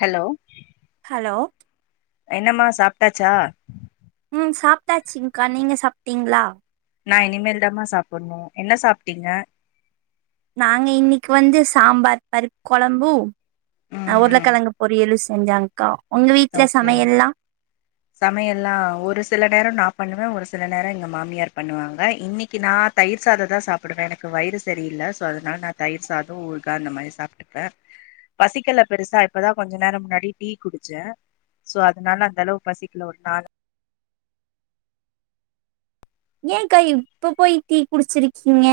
Hello hello என்னம்மா சாப்ட்டாச்சா ம் சாப்ட்டாச்சுங்க்கா நீங்க சாப்ட்டீங்ளா நா இனிமேல் தாமா சாப்பிட்ணு என்ன சாப்ட்டீங்க நாங்க இன்னைக்கி வந்து சாம்பார் பருப்பு கொழம்பு அ ம் உருளக்கிழங்கு பொரியலு செஞ்சாங்க்கா உங்க வீட்ல சமையல்லா சமைல்லா ஒரு சில நேரோ நா பண்ணுவே ஒரு சில நேரோ எங்க மாமியார் பண்ணுவாங்க இன்னைக்கு நா தயிர் சாதந்தா சாப்படுவே எனக்கு வயிறு சரியில்ல ஸோ அதனால நா தயிர் சாத ஊர்கா அந்த மாறி சாப்டு வே பசிக்கல பெருசா இப்பதா கொஞ்ச நேரோ முன்னாடி டீ குடிச்சே சோ அதனால அந்த அளவு பசிக்கல ஒரு நாளு ஏன்க்கா இப்ப போயி டீ குடிச்சுயிருக்கீங்க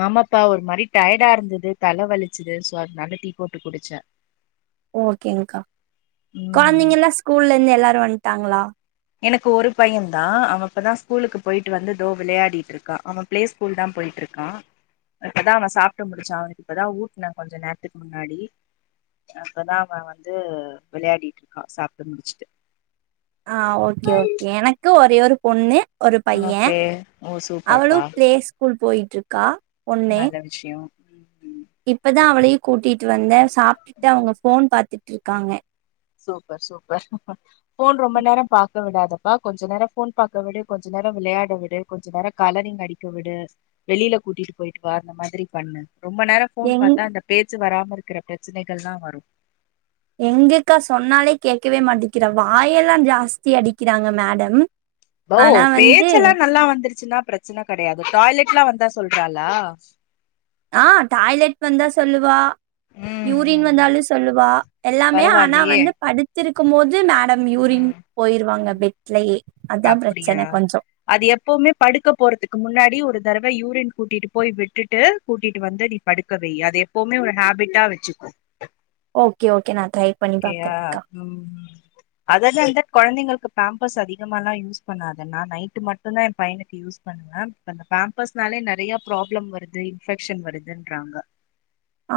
ஆமாப்பா ஒரு மாறி டயர்டா இருந்தது தல வலிச்சது சோ அதனால டீ போட்டு குடிச்சே ஓக்கேங்க்கா ம் கொழந்தங்கல்லா ஸ்கூல்ல இருந்து எல்லாரு வன்ட்டாங்ளா எனக்கு ஒரு பையன் தா அவன் இப்பதா ஸ்கூலுக்கு போயிட்டு வந்து தோ வெளயாடிட்டு இருக்கா அவன் பிளே ஸ்கூல் தா போயிட்ருக்கா இப்பதா அவன் சாப்ட்டு முடிச்சா அவனுக்கு இப்பதா ஊட்னே கொஞ்ச நேரத்துக்கு முன்னாடி அப்பதா அவன் வந்து வெளயாடிட்டு இருக்கா சாப்ட்டு முடிச்சுட்டு ஆ ஓக்கே ஓக்கே எனக்கும் ஒரே ஒரு பொண்ணு ஒரு பையன் ஓகே ஓ சூப்பர்ப்பா கூல் போயிட்ருக்கா பொண்ணு நல்ல விஷ்யோ இப்பதா அவளையு கூட்டிட்டு வந்தே சாப்ட்டுட்டு அவங்க ஃபோன் பாத்துட்டு இருக்காங்க சூப்பர் சூப்பர் ஃபோன் ரொம்ப நேரம் பாக்க விடாதப்பா கொஞ்ச நேரோ ஃபோன் பாக்க விடு கொஞ்ச நேரோ விளையாட விடு கொஞ்ச நேரோ கலரிங் அடிக்க விடு வெளியில கூட்டிட்டு போயிட்டு வா அந்த மாதிரி பண்ணு ரொம்ப நேரம் ஃபோன் எங் பாத்தா அந்த பேச்சு வராம இருக்கிற பிரச்சனைகள் எல்லா வரும் எங்கக்கா சொன்னாலே கேக்கவே மாட்டிங்கிறா வாயெல்லா ஜாஸ்தி அடிக்கிறாங்க மேடம் பவ் ஆனா வந்து பேச்செல்லா நல்லா வந்துருச்சுன்னா பிரச்சன கெடயாது டாய்லெட்லா வந்தா சொல்றாலா ஆ டாய்லெட் வந்தா சொல்லுவா யூரின் வந்தாலு சொல்லுவா எல்லாமே ஆனா பரவாயில்லயே வந்து படுத் திருக்கும் போது மேடம் யூரின் போயிருவாங்க பெட்லயே அதா அப்பிடியா பிரச்சன கொஞ்சோ அது எப்பவுமே படுக்க போறதுக்கு முன்னாடி ஒரு தரவ யூரின் கூட்டிட்டு போய் விட்டுட்டு கூட்டிட்டு வந்து நீ படுக்க வை அது எப்பவுமே ஒரு ஹேபிட்டா வச்சுக்கோ ஓக்கே ஒக்கே நா ட்ரை பண்ணி ஓகேயா பாக்குறங்க்கா ம் அது அது அந்த கொழந்தைங்களுக்கு பேம்பர்ஸ் அதி கமா எல்லா யூஸ் பண்ணாத நா நைட்டு மட்டுந்தா எ பையனுக்கு யூஸ் பண்ணுவ அந்த பேம்பர்ஸ் னாலே நறிய ப்ராப்ளம் வருது இன்வெக்ஷன் வருதுன்றாங்க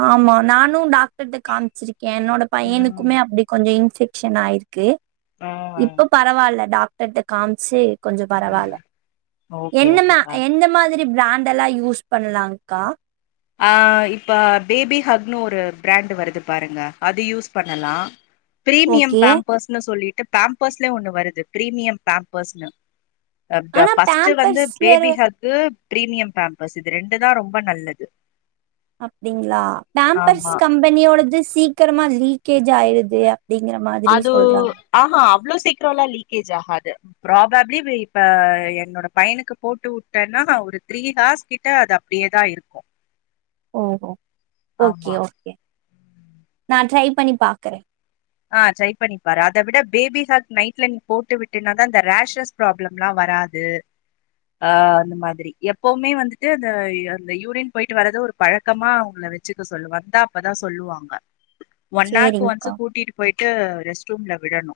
ஆமா நானும் டாக்டர்ட்ட காமிச்சிருக்கே என்னோட ம் பையனுக்குமே அப்டி கொஞ்சோ இன்வெக்ஷன் ஆயிருக் க்கு ஆ இப்ப பரவால்ல டாக்டர்ட்ட காம்ச்சு கொஞ்சோ ம் பரவால்ல ஓகே என்னமா ஓகேப்பா எந்த மாதிரி பிராண்ட் ல்லா யூஸ் பண்ணலாங்க்கா அ இப்ப பேபி ஹக்னு ஒரு பிராண்ட் வருது பாருங்க அது யூஸ் பண்ணலா பிரீமியம் ஓகே பேம்பர்ஸ்ன்னு சொல்லிட்டு பேம்பர்ஸ்லயே ஒண்ணு வருது பிரீமியம் பேம்பர்ஸ்ன்னு அ ப்ப ஆனா ஃபர்ஸ்ட் வந்து பேம்பர்ஸ்ல பேபிஹக்கு பிரீமியம் பேம்பர்ஸ் இது ரெண்டுதா ரொம்ப நல்லது அப்டிங்களா போம்பர்ஸ் ஆமா கம்பெனியோடது சீக்கிரமா லீக்கேஜ் ஆயிருது அப்டிங்கிற மாரி அதூ ஆமா அவ்ளோ சீக்கிரம்ல்லா லீக்கேஜ் ஆஹாது ப்ராபிலி இப்ப என்னோட பையனுக்கு போட்டு வுட்டேன்னா ஒரு த்ரீ ஹார்ஸ் கிட்ட அது அப்படியேதா இருக்கோ ஒ ஓ ஓகே ஓகே நா ட்ரை பண்ணி பாக்கறே ஆ ட்ரை பண்ணிப்பாரு அத விட பேபி ஹாக் நைட்ல நீ போட்டு விட்டுனாக்க அந்த ரேஷஸ் ப்ராப்ளம்லா வராது ஆ அந்த மாதிரி எப்பவ்வுமே வந்துட்டு அந்த அந்த யூரின் போயிட்டு வர்தே ஒரு பழக்கமா அவங்கள வச்சுக்க சொல்லுங்க வந்தா அப்பதா சொல்லுவாங்க ஒன் ஆர்க்கு சேரிங்க்கா ஒன்ஸ் கூட்டிட்டு போயிட்டு ரெஸ்ட் ரூம்ல விடணூ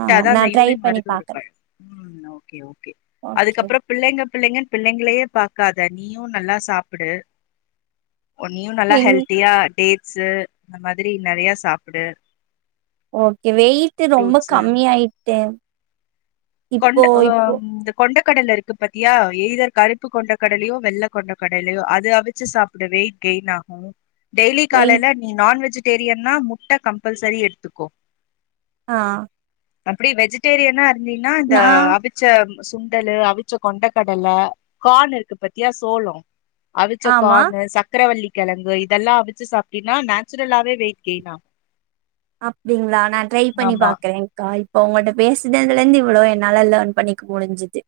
ஆ நா அந்த ட்ரை யூரின் பண்ணி வருது ஒரு பாக்குறே பழக் ம் ஓக்கே ஓகே அதுக்கப்றோ பிள்ளைங்க பிள்ளைங்கன்னு பிள்ளைங்களையே பாக்காத நீயும் நல்லா சாப்பிடு ஒன்னியூ நல்லா எங் ஹெல்த்தியா டேட்ஸ அந்த மாதிரி நெறய சாப்பிடு ஓகே வெயிட் ரொம்ப ஃப்ரூட்ஸு கம்மி ஆயிட்டே கொண்ட ஓம் ந்த கொண்டா கடல இருக்கு பாத்தியா எயிதர் கருப்பு கொண்ட கடலையோ வெள்ளை கொண்ட கடலையோ அதை அவிச்சு சாப் பிடவோ கேயின் ஆகும் டெய்லி காலை வெயிட் நீ நான் வெஜிடேரியன்னா முட்ட கம்பல்சரி எடுத்துக்கோ ஆ அப்படி வெஜிடேரியனா இருந்தீன்னா இந்த நா அவிச் விச்ச சுண்டலூ அவிச்ச கொண்ட கடல கான் இருக்கு பத்தியா சோளம் அவிச்ச ஆமா கான் சக்கரவல்லி கிழங்கு இதெல்லா அவிச்சு சாப்பிட்டனா நேச்சுரலாவே வெயிட் கெயின் ஆகும் அப்படிங்களா நா ட்ரை பண்ணி ஆமா பாக்குறேங் க்கா இப்ப உங்கள்ட்ட பேசுனதுல இருந்து இவ்ளோ என்னால லார்ன் பண்ணிக்க முடிஞ்சுது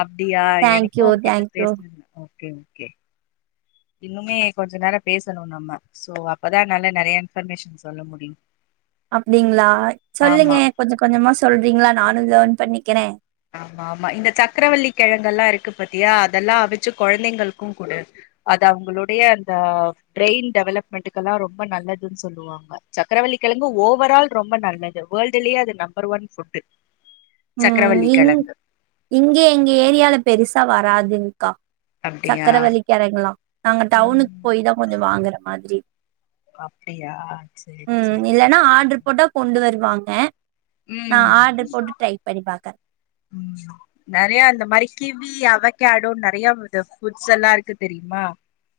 அப்டியா எனக்கூ தேங்க்யூ அப்டிதா உங்கிட்ட தேங்க்யூ பேசனதுல ஓகே ஓகே இன்னுமே கொஞ்சோ நேரோ பேசணோ நம்ம சோ அப்பதா நல்ல நிறைய இன்பர்மேஷன் சொல்ல முடியூ அப்டிங்களா சொல்லுங்க கொஞ்சோ கொஞ்சமா சொல்றீங்களா நானூ லேர்ன் பண்ணிக்கிறே ஆமாம்மா இந்த சக்கரவள்ளி கிழங்க எல்லா இருக்கு பத்தியா அதெல்லா அவிச்சு குழந்தைங்களுகூ குடு அது அவங்களுடைய அந்த பிரெயின் டெவலப்மெண்ட்டக்கு எல்லா ரொம்ப நல்லதுன்னு சொல்லுவாங் சக்கரவல்லிகிழங்கு ஓவரால் ரொம்ப நல்லது வேர்ல்ட்லயே அது நம்பர் ஒன் ஃபுட்டு் ம் இங் இங்க எங்க ஏரியாவுல பெருசா வராதுங்க்கா அப்டியா சக்கரவல்லி கெழங்கெல்லா நாங்க டவுனுக்கு போய் ம் தா கொஞ்சோ வாங்குற மாதிரி அப்டியா செரி செரி ஆனா ஆர்டர் போட்டா கொண்டு வருவாங்க நான் ம் ஆர்டர் போட்டு ட்ரை பண்ணி பாக்கறே ம் நெறய இந்த மாதிரி கிவி அவக்கேடோ நிறைய ‌இது ஃபுட்ஸ் எல்லா இருக்கு தெரியுமா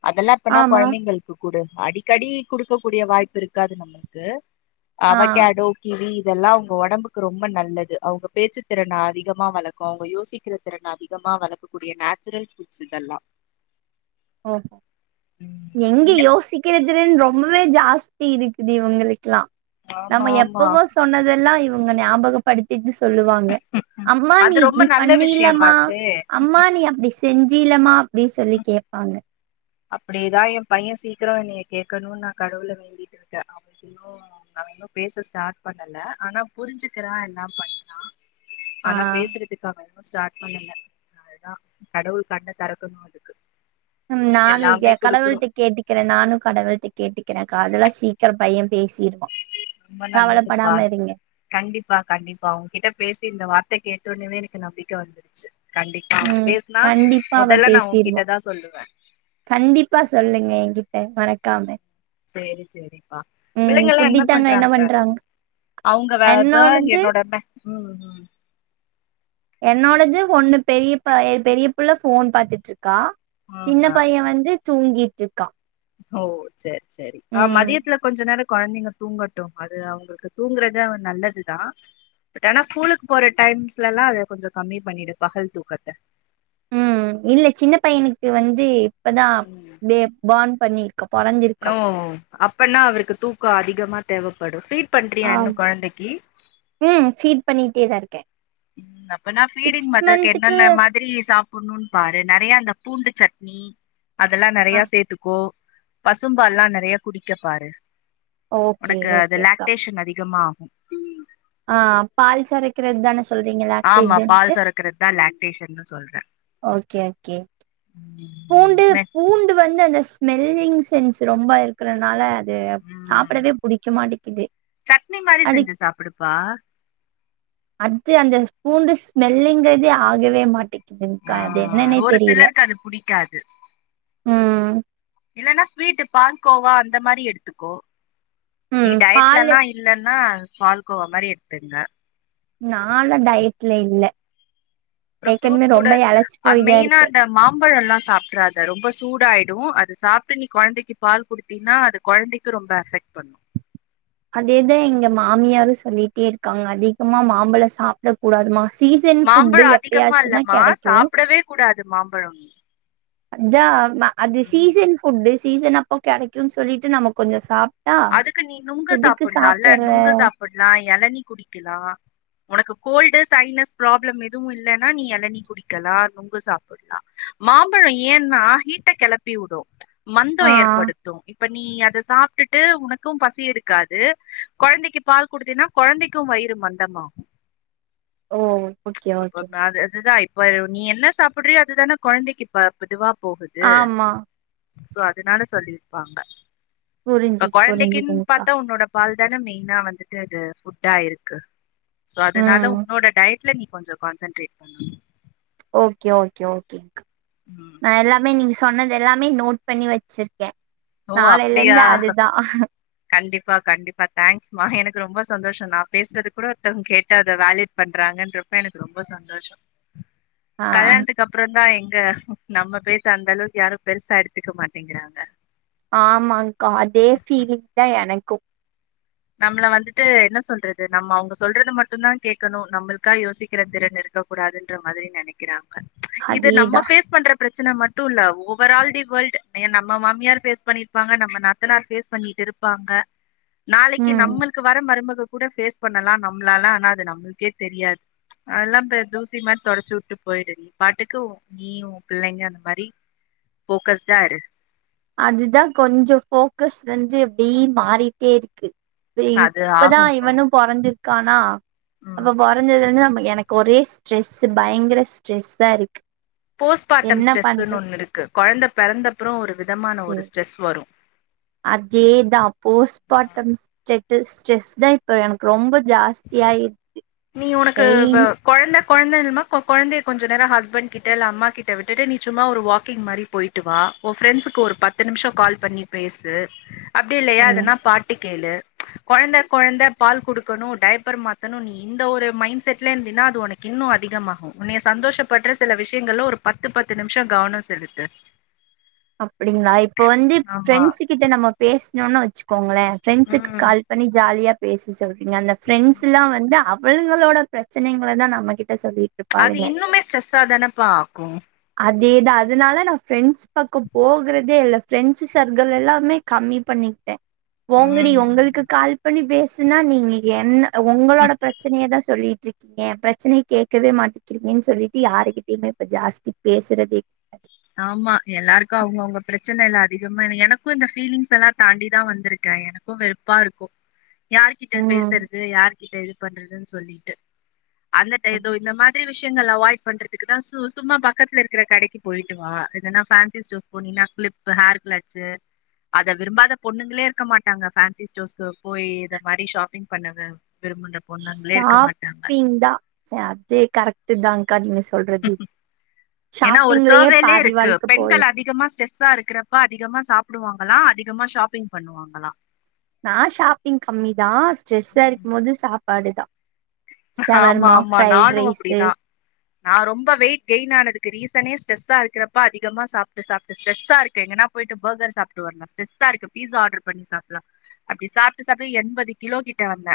அதெல்லா இப்பனா ஆமா குழந்தைங்களுக்கு குடு அடிக்கடி குடுக்கக்கூடிய வாய்ப்பு இருக்காது நம்மளுக்கு ஆ அவகேடோ கிவி இதெல்லா அவங்க ஒடம்புக்கு ரொம்ப நல்லது அவங்க பேச்சு திறனா அதிகமா வளர்க்கோ அவங்க யோசிக்கிற திறனை அதிகமா வளர்க்கக்கூடிய நேச்சுரல் ஃபுட்ஸ் இதெல்லா ஒ ஓ ம் எங்க இல்ல யோசிக் கிறத்துறோ ரொம்பவே ஜாஸ்தி இதுக் இவங்களுக்கெல்லா ஆமா நம்ப ஆமா எப்பவோ சொன்ன எல்லா இவங்க ஞாபகப் படுத்திட்டு சொல்லுவாங்க அம்மா நீ அது ரொம்ப இப்படி நல்ல பண்ணியில்லம்மா விஷயமாச்சே அம்மா நீ அப்டி செஞ்சிலமா அப்டினு சொல்லி கேட்ப அப்டியேதா எ பைய சீக்கிரோ என்னைய கேட்கணு நா கடவுளை வேண்டிட்டு இருக்கே அவ இன்னு அவ இன்னு பேச ஸ்டார்ட் பண்ணல ஆனா புரிஞ்சுக்கிற எல்லா பண்றா ஆ ஆனா பேசுறதுக் கு அவ இன்னு ஸ்டார்ட் பண்ணல அதுதா கடவுள் கண்ண தெறக்கணு அதுக்கு ம் நானு எல்லாமே குடுக்குறோ கடவுள்ட்ட கேட்டுக்கிறே நானு கடவுள்ட்ட கேட்டுக்கிறேகா அதெல்லா சீக்கிர பைய பேசிருவா ரொம்ப நல்லதுப்பா கவலப்படாம இருங்க. கண்டிப்பா கண்டிப்பா உங்ககிட்ட பேசி இந்த வார்த்தை கேட்டோவுடனேயே எனக்கு நம்பிக்கை வந்துருச்சு கண்டிப்பா அவ ம் பேசனா கண்டிப்பா அவ மொதல்ல நா பேசிருவா. உகிட்ட தா சொல்லுவே கண்டிப்பா சொல்லுங்க என்கிட்ட மறக் செரி சேரிப்பா ம் பிள்ளைங்கல்லா குட்டி என்ன தங்கோ பண்றாங்க அவுங்க வேறத என்னோடது என்னோடன்னே ம் ம் என்னோடது ஒண்ணு பெரியப்ப பெரிய புள்ள ஃபோன் பாத்துட்டு இருக்கா சின்ன ஆஹா பைய வந்து தூங்கிட்டு இருக்கா ஓ சேரி சேரி அ மதியத்துல கொஞ்ச நேரோ கொழந்தைக தூங்கட்டு அது அவங்களுக்கு தூங்குறது நல்லதுதா பட் ஆனா ஸ்கூலுக்கு போற டைம்ஸ்ல எல்லா அத கொஞ்சோ கம்மி பண்ணிடு பகல் தூக்கத்த ம் இல்ல சின்ன பையனுக்கு வந்து இப்பதா ம் பே பர்ன் பண்ணிருக்க பொறந்து இருக் நோ அப்பனா அவருக்கு தூக்கோ அதிகமா தேவைப்படு ஃபீட் பண்றியா ஆம் இன்னு கொழந்தைக்கி ம் ஃபீட் பண்ணிட்டே தா இருக்கே ம் அப்பனா ஃபிடிங் சிக்ஸ் மதர்க்கு மந்த்துக்கு என்னென்ன மா திரி சாப்பிடணு பாரு நெறைய அந்த பூண்டு சட்னி அதெல்லா ஆ நெறைய சேத்துக்கோ பசும்பாலல்லா நெறைய குடிக்கப் பாரு ஓகே உனக்கு அது ஓகே அக்கா லாக்டேஷன் அதிகமா ஆகு அ பால் சொரக்கறது தானே ஆமா பால் சொறக்குறது தா லாக்டேஷன்னு சொல்றே ஓகே ஓகே ம் பூண்டு வெ பூண்டு வந்து அந்த ஸ்மெல்லிங் சென்ஸ் ரொம்ப இருக்கிறனால அது ம் சாப்படவே புடிக்க மாட்டேக்குது சட்னி மாரி அது செஞ்சு சாப்புடுப்பா அது அந்த பூண்டு ஸ்மெல்லுங்கறதே ஆகவே மாட்டேக்குதுங்க்கா அது என்னன்னே தெரியல க்கது இல்ன்னா ஸ்வீட் பால் கோவா அந்த மாரி எடுத்துக்கோ நீ ம் பாலு டயட்லல்லா இல்ன்னா பால கோவா மாரி எடுத்துங்க நா எல்லா டய்டல இல்ல அப்புறம் ஏற்கனவே ஃப்ரூட்ஸ் கூட ரொம்ப எழச்சு அ போய்தா மெயினா இருக்கே அந்த மாம்பழோ எல்லாம் சாப்ப டறதா ரொம்ப சூட ஆயிடு அதை சாப்பிட்டு நீ குழந்தைக்கு பால் குடுத் தினா அது கொழந்தைக்கு ரொம்ப அஃப்க்ட் பண்ணு அதேதா எங்க மாமியாரு சொல்லிட்டே இருக்காங்க அதிகமா மாம்பழ சாப்பிட கூடாதுமா சீசன் ஃபுட்டு மாம்பழோ அதிகமா எப்பயாச்சுதா இல்லமா கெடைக்கு சாப்டவே கூடாது மாம்பழம் அதா அது ம். சீசன் ஃபுட்டு சீசன் அப்போ கெடைக்குன்னு சொல்லிட்டு நம்ம கொஞ்ச சாப் அதுக்கு நீ நுங்க சாப்பிடலால்ல நுங்கு சாப்பிடலா எளநி குடிக்கலா உனக்கு கோல்டூ சைனஸ் ப்ராப்ளம் எதுவு இல்லைன்னா நீ எளநீ குடிக்கலா நொங்கு சாப்பிடலா மாம்பழம் ஏன்னா ஹீட்டை கெளப்பி விடு மந்தோ ஆ ஏற்படுத்து இப்ப நீ அத சாப்பிட்டு ட்டு உனக்கும் பசி எடுக்காது கொழந்தெக்கு பால் குடுத்தீன்னா கொழந்தெக்கு வயிறு மந்தமாகு ஓ ஓகே அ ஓகே அப்பப் அது அதுதா இப்ப நீ என்ன சாப்பிட்றியோ அதுதான கொழந்தெக்கி இப்ப ப்மெதுவா போகுது ஆமா சோ அதனால சொல்லிர்ப்பாங்க ப புரிஞ்சுது கொழந்தெக்கின் புரிஞ்சுதுங்க்கா பாத்தா உன்னோட பால் தான மெய்னா வந்துட்டு இது ஃபுட்டா இருக்கு சோ அதனால ம் உன்னோட டய்ட் இல்ல நீ கொஞ்ச கான்சென்ட்ரேட் பண்ணு ஓகே ஓகே ஓகே க் ம் எல்லாமே நீ சொன்னது எல்லாமே நோட் பண்ணி வெச்சிர்க்கே ஓ நாளேல அப்டியா இருந்து அதுதா கண்டிப்பா கண்டிப்பா தேங்க்ஸ்மா எனக்கு ரொம்ப சந்தோஷோ நா பேசுறது கூட ஒருத்தவங்க கேட்டு அத வ்வேல்யு பண்றாங்கன்றப்ப எனக்கு ரொம்ப சந்தோஷோ ஆ கல்யாண்துக் அதுக்கப்பறொந்தா எங்க நம்ம பேச்ச அந்த அளவுக் யாரு பெருசா எடுத்துக்க மாட்டிங்கிறாங்க ஆமாங்கா அதே ஃபீலிங் தா எனக்கு நம்மள வந்துட்டு என்ன சொல்றது நம்ம அவங்க சொல்றது மட்டுந்தா கேக்கணு நம்மளுக்கா யோசிக்கெற திறன் இருக்க கூடாதுன்ற மாரி நெனக்கிறாங்க இது அதேதா நம்ம ஃபேஸ் பண்ற ப்ரச்சன மட்டு இல்ல ஓவர் ஆல் தி வேல்டு எ நம்ம மாமியார் ஃபேஸ் பண்ணிர்ப்பாங்க நம்ம நாத்தனார் ஃபேஸ் பண்ணிட்டு இருப் ப்பாங்க நாளெக்கி ம் நம்மளுக்கு வர மருமக கூட ஃபேஸ் பண்ணலா நம்மளாலா ஆனா அது நம்மளுக்கே தெரியாது அதல்லா இந்த தூசி மாரி தொடச்சு உட்டு போயிடு நீ பாட்டுக்கு ஊ இ நீயு ஊ புள்ளெங்க மரி ஃபோக்கஸ்டா இரு அதுதா கொஞ்சொ ஃபோக்கஸ் வந்து அப்டி மாறிட்டே இருக்கு அது இப்பதா ஆகும்பா இவனு பொறந்திர்க்கானா ம் அப்ப பொறந்ததுல இருந்து நம்ம எனக்கு ஒரே ஸ் ட்ரெஸ் பயங்கர ஸ்ட்ரெஸ்ஸா இருக்கு போஸ்பாட்டம் என்ன ஸ்ட்ரெஸுன்னு பண்றது ஒன்னு இருக்கு கொழந்த பிறந்த அப்பறொ ஒரு விதமான ஒரு ஸ்ட்ரெஸ் வரு அதேதா போஸ்பாட்டம் ஸ் டெத்திஸ் ஸ்ட்ரெஸ் தா இப்ப எனக்கு ரொம்ப ஜாஸ் ஸ்தியா இருக்கு நீ உனக்கு வ டெய்லி கொழந்த கொழந்த ன்னு இருந்தா கொ கொழந்தைய கொஞ்ச நேர ஹஸ்பண்ட் கிட்ட இல்ல அம்மா கிட்ட விட்டுட்டு நீ சும்மா ஒரு வாக்கிங் மாரி போய் ட்டு வா ஊ ஃப்ரெண்ட்ஸுக்கு ஒரு பத்து நிம்ஷோ கால் பண்ணி பேசு அப்டி இல்லயா ம் எதனா பாட்டு கேளு கொழந்த கொழந்த பால் குடுக்கணு டைய்ப்பர் மாத்தனு நீ இந்த ஒரு மைண் செட்ல இருந்தீனா அது உனக்கு இன்னு அதிகமாகு உன்னைய சந்தோஷ படுட்ற சில விஷயங்கள்ல ஒரு பத்து பத்து நிம்ஷொ கவனோ செலுத்து அப்டிங்களா இப்ப வந்து ஆமா ஃப்ரெண்ட்ஸ் கிட்ட நம்ம பேச்ணோன்னு வெச்சுக்கோங்களே ஃப்ரெண்ட்ஸுக்கு ம் கால் பண்ணி நீ ஜாலியா பேசு சொல்றீங்க அந்த ஃப்ரெண்ட்ஸ் எல்லா வந்து அ அவளுகளோட ப்ரச்சனைங்கள தா நம்ம கிட்ட சொல்லிட்டு இருப் அது இன்னுமே ஸ்ட்ரெஸ்ஸா தானப்பா ஆகு அதேதா அதுனால நா ஃப்ரெண்ட்ஸ் பக்கொ போகறதே இல்ல ஃப்ரெண்ட்ஸ் சர்கிள் எல்லாமே கம்மி பண்ணிக்கிட்டே போங்கடி உங்களுக்கு கால் பண்ணி பேசுனா நீங்க என்ன ம் உங்களோட ப்ரச்சனைய தா சொல்லிட்டு இருக் ஏ ப்ரச்சனிய கேக்கவே மாட்டிங்கிறீங்கன்னு சொல்லிட்டு யாருகிட்டைமே இப்ப ஜாஸ்தி பேசுறதே ஆமா எல்லாருக்கு அவுங்கவுங்க ப்ரச்சன எல்லா அதிகமா எனக்கு இந்த ஃபீலிங்ஸ் எல்லா தாண்டி தா வந்திருக்க எனக் கு வெறுப்பா இருக்கு யாருகிட்ட ம் பேசுறது யாருகிட்ட இது பண்றதுன்னு சொல்லிட்டு அந்த ம் டைய்த்து இந்த மாதிரி விஷ் ஷ்யங்கள அவாய்ட் பண்றதுக்குதா சு சும்மா பக்கத்துல இருக்குற கடக்கி போயிட்டு வா எதன்னா ஃபேன்சி ஸ்டோர் போனீங்னா க்ளிப் ஹேர் க்ளச்சு அத விரும்பாத பொண்ணுங்களே இருக்க மாட்டாங்க ஃபேன்சி ஸ்டோர்க்கு போயி இத மாறி ஷாப்பிங் பண்ணது விரும்புன்ற ஷாப்பிந்தா செ அது கரெக்ட்டு தாங்க்கா நீங்க சொல்றது ஏன்னா ஒரு ஷாப்பிங்லயே சர்வேலயே பாதி இருக்கு வாழ்க்க பெண்கள் போயிரு அதிகமா ஸ்ட்ரெஸ்ஸா இருக்கற ப்ப அதிகமா சாப்பிடுவாங்களா அதிகமா ஷாப்பிங் பண்ணுவாங்களா நா ஷாப்பிங் கம்மி தா ஸ்ட்ரெஸ்ஸா ம் இருக்கும் போது சாப்பாடுதா ஆமா ஆமா நானு அப்டிதா நா ரொம்ப வெயிட் கெயின் ஆனதுக்கு ரீசனே ஸ்ட்ரெஸ்ஸா இருக்கப்ப அதிகமா சாப்ட்டு சாப்ட்டு ஸ்ட்ரெஸ்ஸா இருக்கைங்கனா போயிட்டு பகர் சாப்ட்டு வர்லா ஸ்டெரஸ்ஸா இருக்கு பீஸா ஆடர் பண்ணி சாப்ட்லா அப்டி சாப்ட்டு சாப்ட்டு எண்பது கிலோ கிட்ட வந்த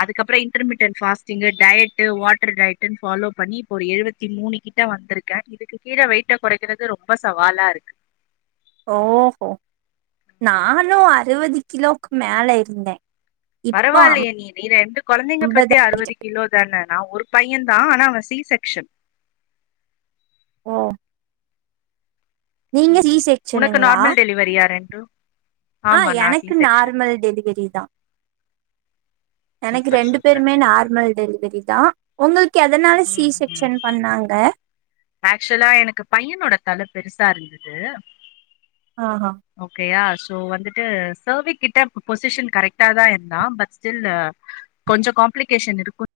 அதுக்கப்றோ இன்ட்ருமீட்டன் ஃபாஸ் இந்த டயட் வாட்டர் டயட்ன்னு ஃபாலோ பண்ணி இப்போ ஒரு எழுவத்தி மூணு கிட்ட வந்திருக்கே இது க்கு கீழ வெயிட்ட கொறக்கிறது ரொம்ப சவாலாருக்கு ஓஹோ நானும் அறுவது கிலோக்கு மேலே இருந்தே இப்போ பரவாயில்லையே நீ நீ ரெண்டு கொழந்தைங்க அம்பது பெத்து அறுவது கிலோ தான நா ஒரு பையன்தா ஆனா அவன் சி செக்ஷன் ஓ நீங்க ஜீ செக்சனுங்களா லி வாரியா ரென்டு ஆ எனக்கு நார்மல் டெலிவரி தா எனக்கு சூப்பர் ரெண்டு சூப்பர் பேருமே வெரி குட் நார்மல் டெலிவெரிதா உங்களுக்கு எதனால சி ம் ம் செக்ஷன் பண்ணாங்க ஆக்சுவலா எனக்கு பையனோட தல பெருசா இருந்தது ஆஹ் ஹான் ஓகாறா சோ வந்துட்டு சேவிக் கிட்ட பொசிஷன் கரெக்டா தா இருந்தா பட் ஸ்டில்லு கொஞ்சோ காம்ப்ளிகேஷன் இருக்கு